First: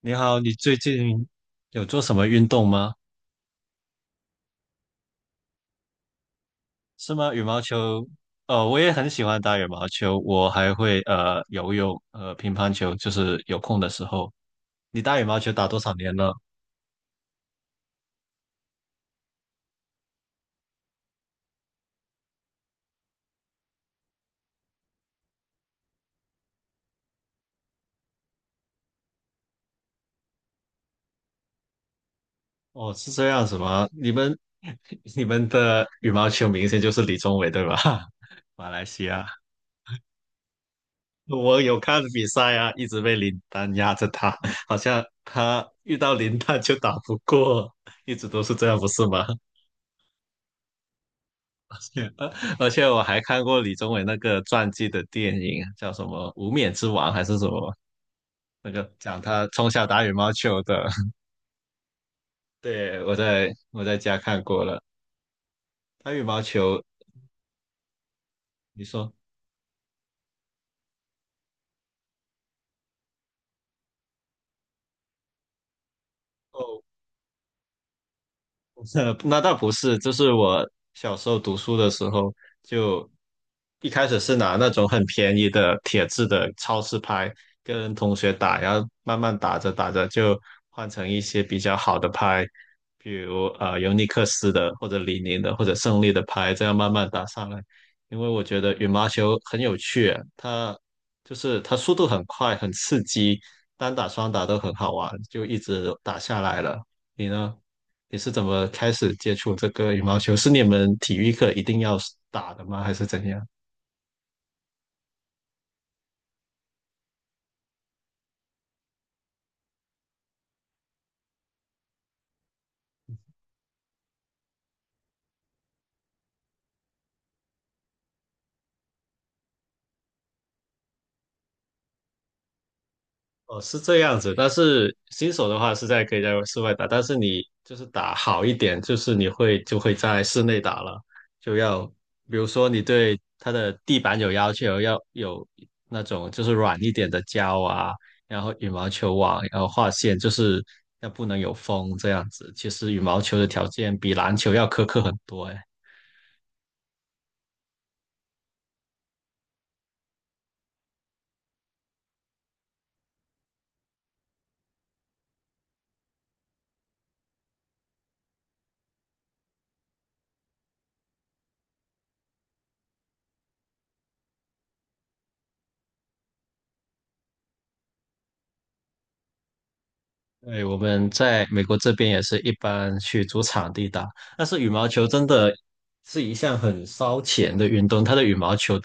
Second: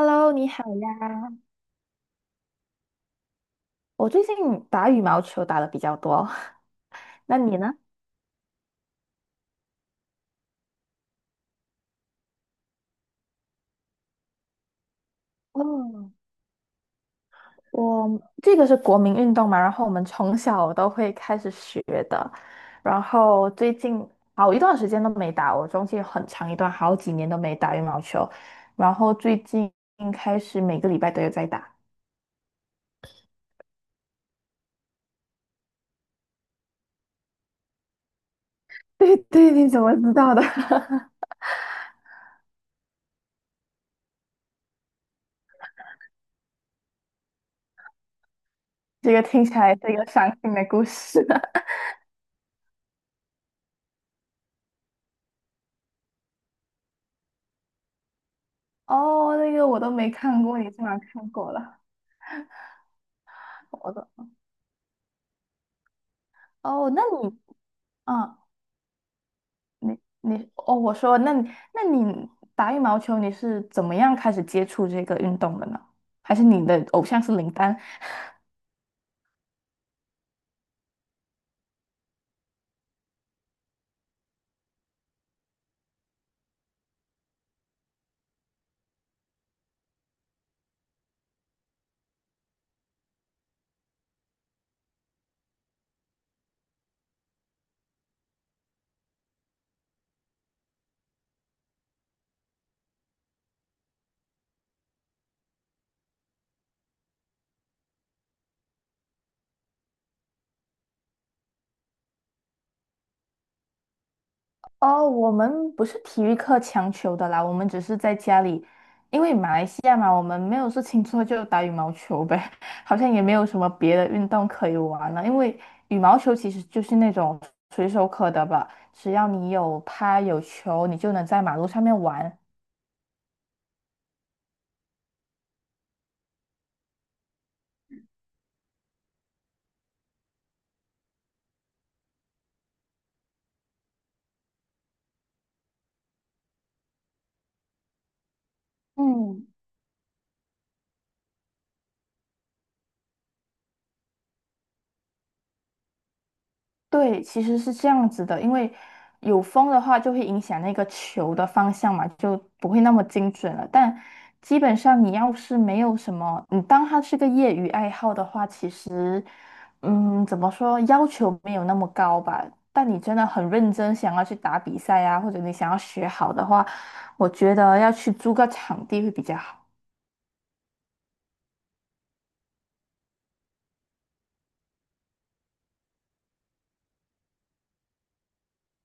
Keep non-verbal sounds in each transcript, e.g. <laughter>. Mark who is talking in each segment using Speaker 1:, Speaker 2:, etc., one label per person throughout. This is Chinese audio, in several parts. Speaker 1: 你 好，
Speaker 2: 你
Speaker 1: 你
Speaker 2: 好
Speaker 1: 最近
Speaker 2: 呀。
Speaker 1: 有做什么运动吗？
Speaker 2: 我最近打羽毛球打的比较多，
Speaker 1: 是
Speaker 2: <laughs>
Speaker 1: 吗？
Speaker 2: 那
Speaker 1: 羽
Speaker 2: 你
Speaker 1: 毛
Speaker 2: 呢？
Speaker 1: 球，我也很喜欢打羽毛球，我还会游泳，乒乓球，就是有空的时候。你打羽毛球打多少
Speaker 2: 哦，
Speaker 1: 年了？
Speaker 2: 我这个是国民运动嘛，然后我们从小都会开始学的，然后最近好一段时间都没打，我中间很长一段好几年都没打羽毛球，然后最近开始每个礼拜都有在打。
Speaker 1: 哦，是这样子吗？你们 <laughs> 你们的羽毛球明星就是李宗伟对吧？<laughs> 马来
Speaker 2: <laughs>
Speaker 1: 西
Speaker 2: 对
Speaker 1: 亚，
Speaker 2: 对，你怎么知道的？
Speaker 1: 我有看比赛啊，一直被林丹压着打，好像他遇到林丹就打不过，一直都是这样，不
Speaker 2: <laughs>
Speaker 1: 是
Speaker 2: 这个
Speaker 1: 吗？
Speaker 2: 听起来是一个伤心的故事。<laughs>
Speaker 1: <laughs> 而且我还看过李宗伟那个传记的电影，叫什么《无冕之王》还是什么？那个讲
Speaker 2: 哦，
Speaker 1: 他
Speaker 2: 那个
Speaker 1: 从
Speaker 2: 我
Speaker 1: 小
Speaker 2: 都
Speaker 1: 打
Speaker 2: 没
Speaker 1: 羽毛
Speaker 2: 看过，
Speaker 1: 球
Speaker 2: 你竟
Speaker 1: 的。
Speaker 2: 然
Speaker 1: <laughs>
Speaker 2: 看过了。
Speaker 1: 对，我在我
Speaker 2: 我
Speaker 1: 在
Speaker 2: 的
Speaker 1: 家看过了，打羽毛球，
Speaker 2: 哦，那你嗯，
Speaker 1: 你说？
Speaker 2: 你你哦，我说，那你打羽毛球你是怎么样开始接触这个运动的呢？还是你的
Speaker 1: 哦。
Speaker 2: 偶像是林丹？
Speaker 1: <laughs> 那倒不是，就是我小时候读书的时候，就一开始是拿那种很便宜的铁质的超市拍跟同学打，然后慢慢打着打着就换成一些比较好的拍，比如尤尼克斯的或者李宁的或者胜利的拍，这样慢慢打上来。因为我觉得羽毛球很有趣，它就是它速度很快，很刺激，单打双打都很好玩，就一直打下来了。你呢？你是怎么开始接触这个羽毛球？是你们体育课一定要打的吗？还是怎样？
Speaker 2: 哦，我们不是体育课强求的啦，我们只是在家里，因为马来西亚嘛，我们没有事情做就打羽毛球呗，<laughs> 好像也没有什么别的运动可以玩了。因为羽毛球其实就是那种随手可得吧，只要你有拍有球，你就能在马路上面玩。
Speaker 1: 哦，是这样子，但是新手的话是在可以在室外打，但是你就是打好一点，就是你就会在室内打了，就要比如说你对它的地板有要求，要有那种就是软一点的胶啊，然后羽毛球网，
Speaker 2: 嗯。
Speaker 1: 然后画线，就是要不能有风这样子。其实羽毛球的条件比篮球要苛刻很多，诶。
Speaker 2: 对，其实是这样子的，因为有风的话就会影响那个球的方向嘛，就不会那么精准了。但基本上你要是没有什么，你当它是个业余爱好的话，其实，嗯，怎么说，要求没有那么高吧。但你真的很认真想要去打比赛啊，或者你想要学好的话，我觉得要去租个场地会比较好。
Speaker 1: 对，我们在美国这边也是一般去租场地打，但是羽毛球真的是一项很烧钱的运动，它的羽毛球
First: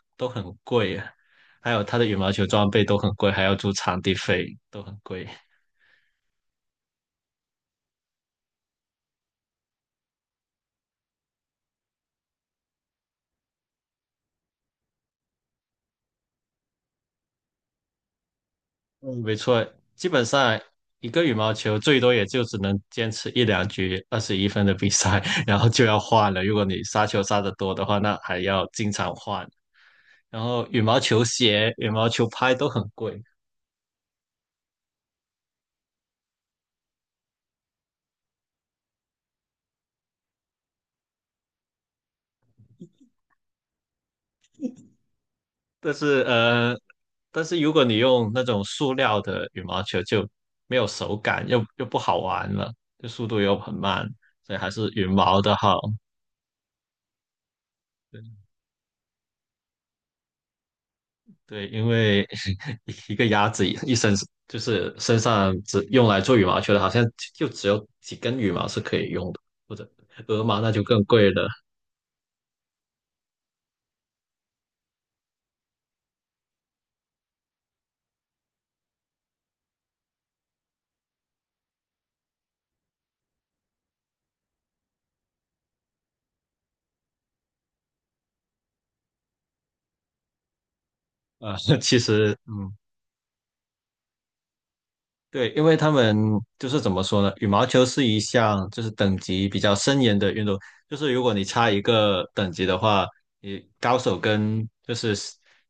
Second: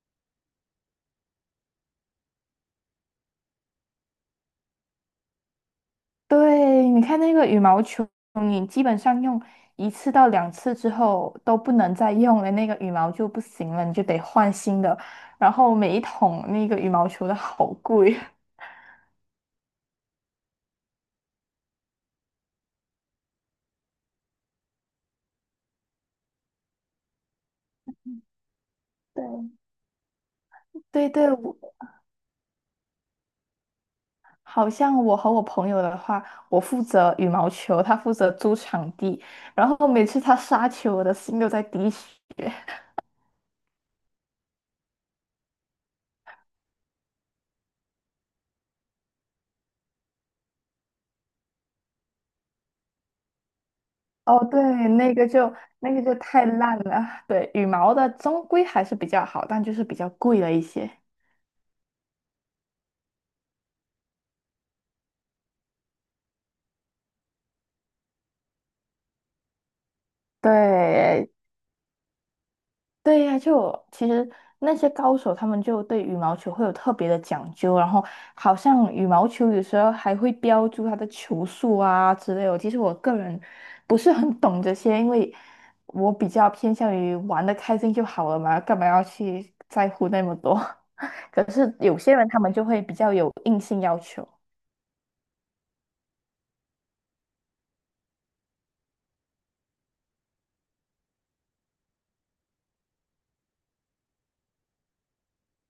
Speaker 1: 还有它的羽毛球装备都很贵，还要租场地费都很贵。
Speaker 2: 对，你看那个羽毛球，你基本上用一次到两次之后都不能再用了，那个羽毛就不行了，你就得换新的。然后每一桶那个羽毛球的好贵。<laughs>
Speaker 1: 嗯，没错，基本上一个羽毛球最多也就只能坚持一两局二十一分的比赛，<laughs> 然后就要换了。如果你杀球杀得多的话，那还要经常
Speaker 2: 对，
Speaker 1: 换。然后羽毛
Speaker 2: 对
Speaker 1: 球
Speaker 2: 对，我
Speaker 1: 鞋、羽毛球拍都很贵，
Speaker 2: 好像我和我朋友的话，我负责羽毛球，他负责租场地，然后每次他杀球，我的心都在滴血。
Speaker 1: 但是但是如果你用那种塑料的羽毛球，就没有手感，又不好玩了，就速度又很慢，
Speaker 2: 哦，
Speaker 1: 所以
Speaker 2: 对，
Speaker 1: 还是羽
Speaker 2: 那个
Speaker 1: 毛
Speaker 2: 就
Speaker 1: 的好。
Speaker 2: 那个就太烂了。对，羽毛的终归还是比较好，但就是比较贵了一些。
Speaker 1: 对，因为 <laughs> 一个鸭子一身就是身上只用来做羽毛球的，好像就只有几根羽毛是可以用的，或者鹅毛那就更贵
Speaker 2: 对
Speaker 1: 了。
Speaker 2: 对呀、就我其实那些高手他们就对羽毛球会有特别的讲究，然后好像羽毛球有时候还会标注它的球速啊之类的。其实我个人不是很懂这些，因为我比较偏向于玩的开心就好了嘛，干嘛要去在乎那么多？<laughs> 可
Speaker 1: 啊、
Speaker 2: 是
Speaker 1: <laughs>
Speaker 2: 有
Speaker 1: 其
Speaker 2: 些人
Speaker 1: 实
Speaker 2: 他们就
Speaker 1: 嗯。
Speaker 2: 会比较有硬性要求。
Speaker 1: 对，因为他们就是怎么说呢？羽毛球是一项就是等级比较森严的运动，就是如果你差一个等级的话，你高手跟就是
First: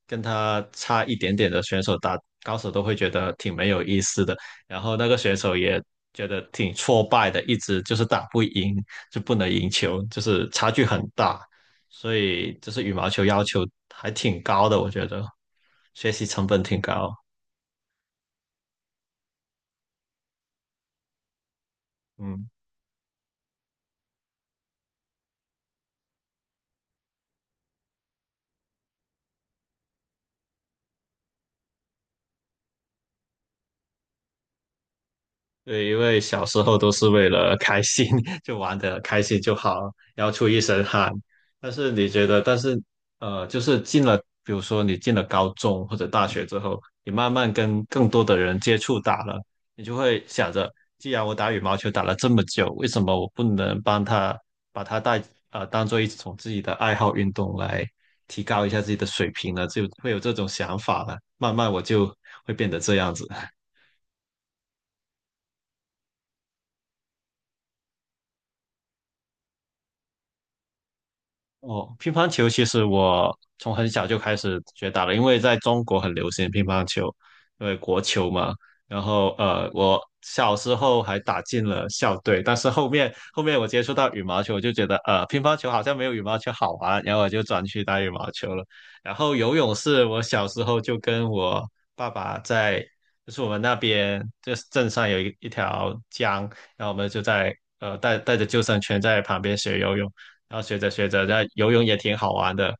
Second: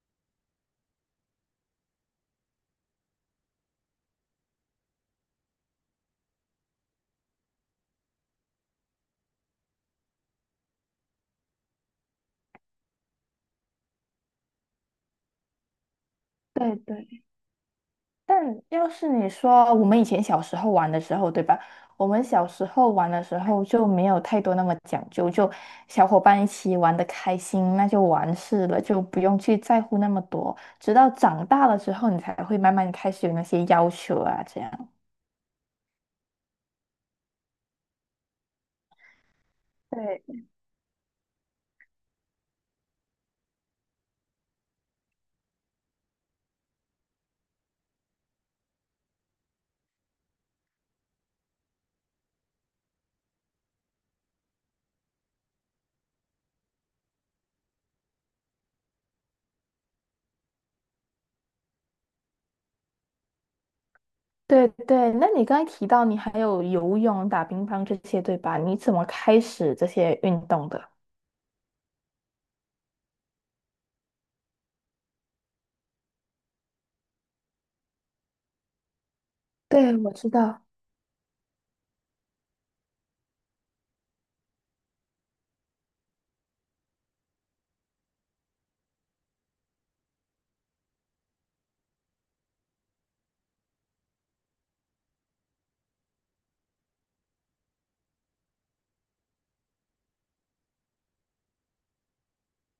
Speaker 1: 跟他差一点点的选手打，高手都会觉得挺没有意思的，然后那个选手也觉得挺挫败的，一直就是打不赢，就不能赢球，就是差距很大，所以就是羽毛球要求还挺高的，我觉得学习成本
Speaker 2: 对
Speaker 1: 挺高，
Speaker 2: 对但要是你说我们以前小时候玩的时候，对吧？我们
Speaker 1: 嗯。
Speaker 2: 小时候玩的时候就没有太多那么讲究，就小伙伴一起玩的开心，那就完事了，就不用去在乎那么多。直到长大了之后，你才会慢慢开始有那些要求啊，这样。
Speaker 1: 对，因为小时候都是为了开心，<laughs> 就玩的开心就好，然后
Speaker 2: 对，
Speaker 1: 出一身汗。但是你觉得，但是就是进了，比如说你进了高中或者大学之后，你慢慢跟更多的人接触打了，你就会想着，既然我打羽毛球打了这么久，为什么我不能帮他把他带当做一种自己的爱好运动来提高一下自己的水平呢？就会有这种想法了。慢慢我就会变得这样子。
Speaker 2: 对对，那你刚才提到你还有游泳、打乒乓这些，对吧？你怎么开始这些运动的？
Speaker 1: 哦，乒乓球其实我从很小就开始学打了，因为在中国很流行乒乓球，因为国球嘛。然后
Speaker 2: 对，
Speaker 1: 我
Speaker 2: 我知
Speaker 1: 小
Speaker 2: 道。
Speaker 1: 时候还打进了校队，但是后面我接触到羽毛球，我就觉得乒乓球好像没有羽毛球好玩，然后我就转去打羽毛球了。然后游泳是我小时候就跟我爸爸在，就是我们那边就是镇上有一条江，然后我们就在带着救生圈在旁边学游泳。然后学着学着，那游泳也挺好玩的，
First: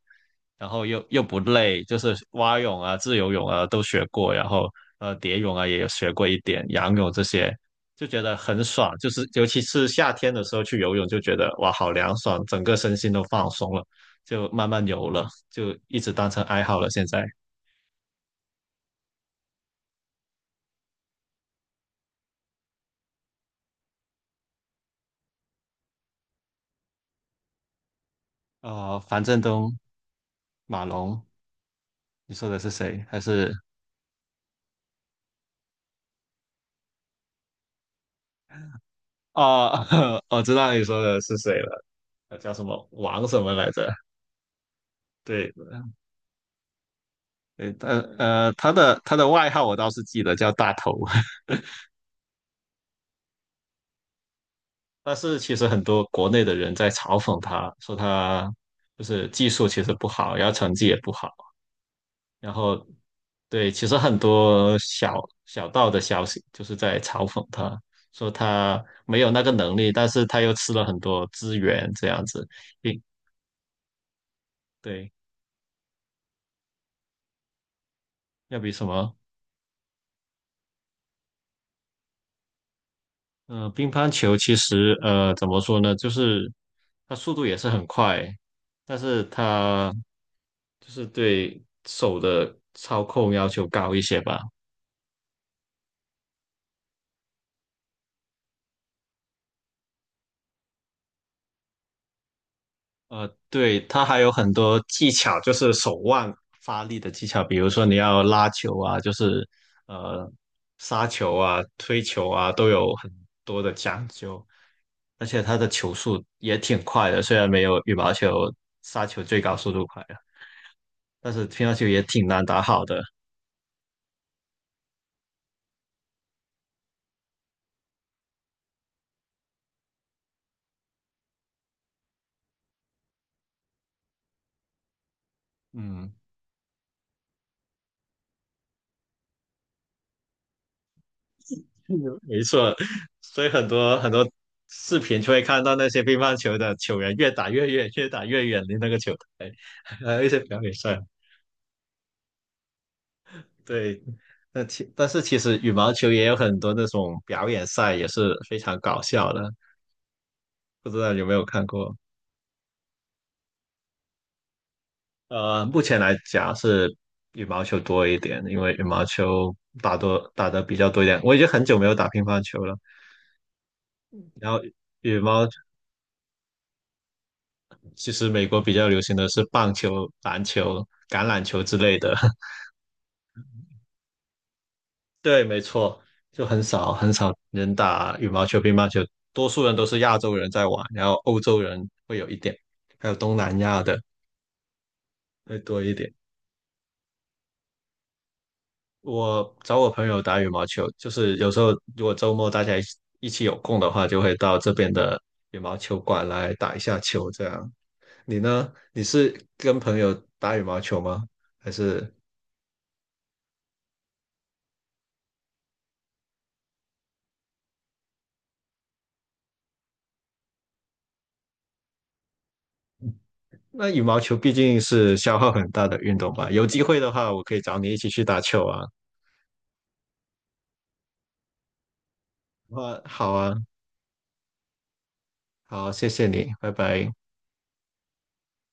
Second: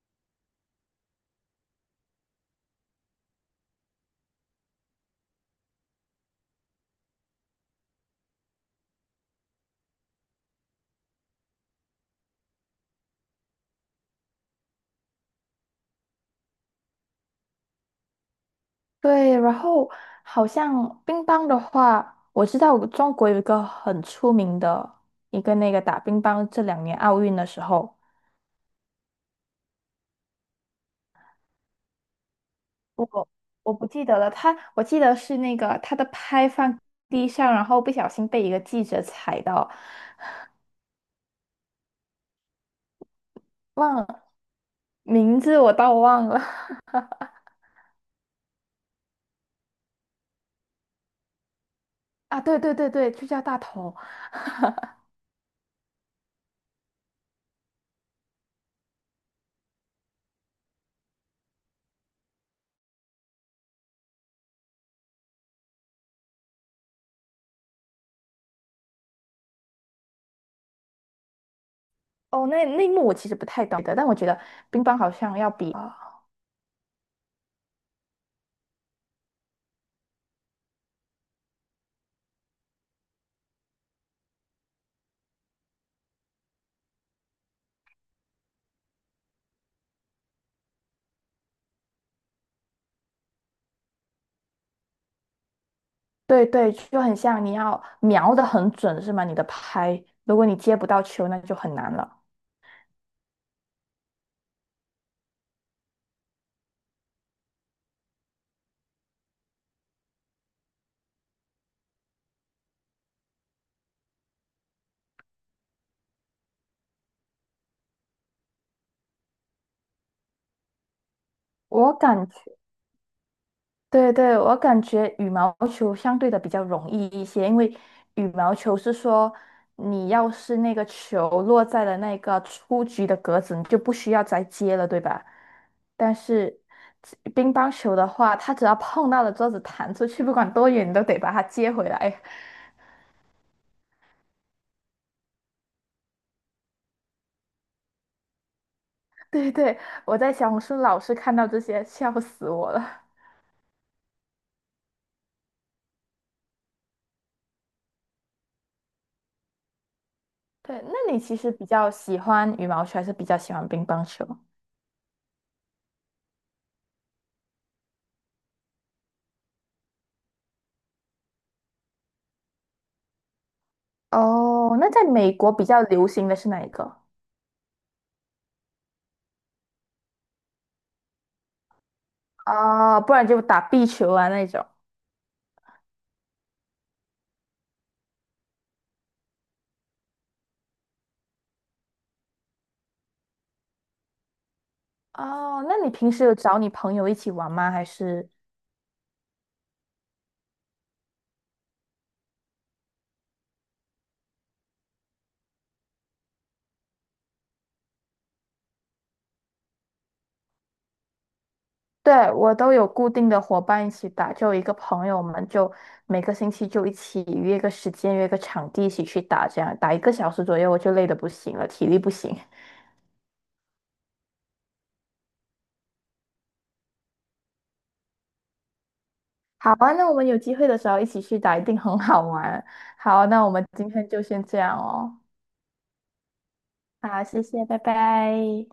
Speaker 1: 然后又不累，就是蛙泳啊、自由泳啊都学过，然后蝶泳啊也有学过一点，仰泳这些就觉得很爽，就是尤其是夏天的时候去游泳，就觉得哇好凉爽，整个身心都放松了，就慢慢游了，就一直当成爱好了。现在
Speaker 2: 对，然后好像乒乓的话，我知道中国有一个很出名的一个那个打乒乓，这两年奥运的时候，
Speaker 1: 樊振东、马龙，你说的是谁？还
Speaker 2: 我
Speaker 1: 是
Speaker 2: 我不记得了，他我记得是那个他的拍放地上，然后不小心被一个记者踩到，
Speaker 1: 哦，<laughs> 我知道你说的是谁了，他叫什么王什么来着？
Speaker 2: 忘了名
Speaker 1: 对，
Speaker 2: 字我倒忘了。 <laughs>
Speaker 1: 对，他的外号我倒是记得叫大头，<laughs>
Speaker 2: 啊，对对对对，就叫大头。
Speaker 1: 但是其实很多国内的人在嘲讽他，说他就是技术其实不好，然后成绩也不好，然后对，其实很多小道的消息就是在嘲讽他，说他没有那个能力，但是他又吃了很多资源，这样子，
Speaker 2: 哦，那那一
Speaker 1: 并
Speaker 2: 幕我其实不太懂的，但我觉得乒乓好
Speaker 1: 对，
Speaker 2: 像要比
Speaker 1: 要比什么嗯，乒乓球其实怎么说呢，就是它速度也是很快，但是它就是对手的操控要求高一些吧。
Speaker 2: 对对，就很像你要瞄得很准，是吗？你的拍，如果你接不到球，那就很难了。
Speaker 1: 呃，对，它还有很多技巧，就是手腕发力的技巧，比如说你要拉球啊，就是呃杀球啊、推球啊，都有很多的讲究。而且它的球速也挺快的，虽然没有羽毛球杀球最高速度快啊。但是乒乓球
Speaker 2: 我
Speaker 1: 也挺
Speaker 2: 感觉，
Speaker 1: 难打好的。
Speaker 2: 对对，我感觉羽毛球相对的比较容易一些，因为羽毛球是说，你要是那个球落在了那个出局的格子，你就不需要再接了，对吧？
Speaker 1: 嗯，
Speaker 2: 但是乒乓球的话，它只要碰到了桌子弹出去，不管多远，你都得把它接回来。
Speaker 1: 没错，所以很多视频就会看到那些乒乓球的球员越打越远，越打越远离那个球
Speaker 2: <laughs>
Speaker 1: 台，
Speaker 2: 对对，
Speaker 1: <laughs> 还
Speaker 2: 我
Speaker 1: 有一
Speaker 2: 在
Speaker 1: 些
Speaker 2: 小
Speaker 1: 表
Speaker 2: 红
Speaker 1: 演
Speaker 2: 书
Speaker 1: 赛。
Speaker 2: 老是看到这些，笑死我了。
Speaker 1: 对，那其但是其实羽毛球也有很多那种表演赛，也是非常搞笑的，
Speaker 2: 对，
Speaker 1: 不知道
Speaker 2: 那你
Speaker 1: 有没
Speaker 2: 其
Speaker 1: 有
Speaker 2: 实
Speaker 1: 看
Speaker 2: 比较
Speaker 1: 过？
Speaker 2: 喜欢羽毛球，还是比较喜欢乒乓球？
Speaker 1: 呃，目前来讲是羽毛球多一点，因为羽毛球打的比较多一点。我已经很久没有打乒乓球了，然后
Speaker 2: 哦，那在
Speaker 1: 羽
Speaker 2: 美
Speaker 1: 毛
Speaker 2: 国比较流行的是哪一个？
Speaker 1: 其实美国比较流行的是棒球、篮球、橄榄球之类的。<laughs>
Speaker 2: 哦，不然就打壁球啊那种。
Speaker 1: 对，没错，就很少人打羽毛球、乒乓球，多数人都是亚洲人在玩，然后欧洲人会有一点，还有东南亚的会
Speaker 2: 哦，那
Speaker 1: 多
Speaker 2: 你
Speaker 1: 一
Speaker 2: 平
Speaker 1: 点。
Speaker 2: 时有找你朋友一起玩吗？还是？
Speaker 1: 我找我朋友打羽毛球，就是有时候如果周末大家一起有空的话，就会到这边的羽毛球馆来打一下球，这样。你呢？你是跟朋友打羽毛球吗？还是？
Speaker 2: 对，我都有固定的伙伴一起打，就有一个朋友，我们就每个星期就一起约个时间，约个场地一起去打，这样打一个小时左右，我就累得不行了，体力不行。
Speaker 1: 那羽毛球毕竟是消耗很大的运动吧，有机会的话，我可以找你一起去打球啊。
Speaker 2: <laughs> 好啊，那我们有机会的时候一起去打，一定很好玩。
Speaker 1: 哇，
Speaker 2: 好啊，
Speaker 1: 好
Speaker 2: 那我
Speaker 1: 啊，
Speaker 2: 们今天就先这样哦。
Speaker 1: 好，谢谢你，拜拜。
Speaker 2: 好，谢谢，拜拜。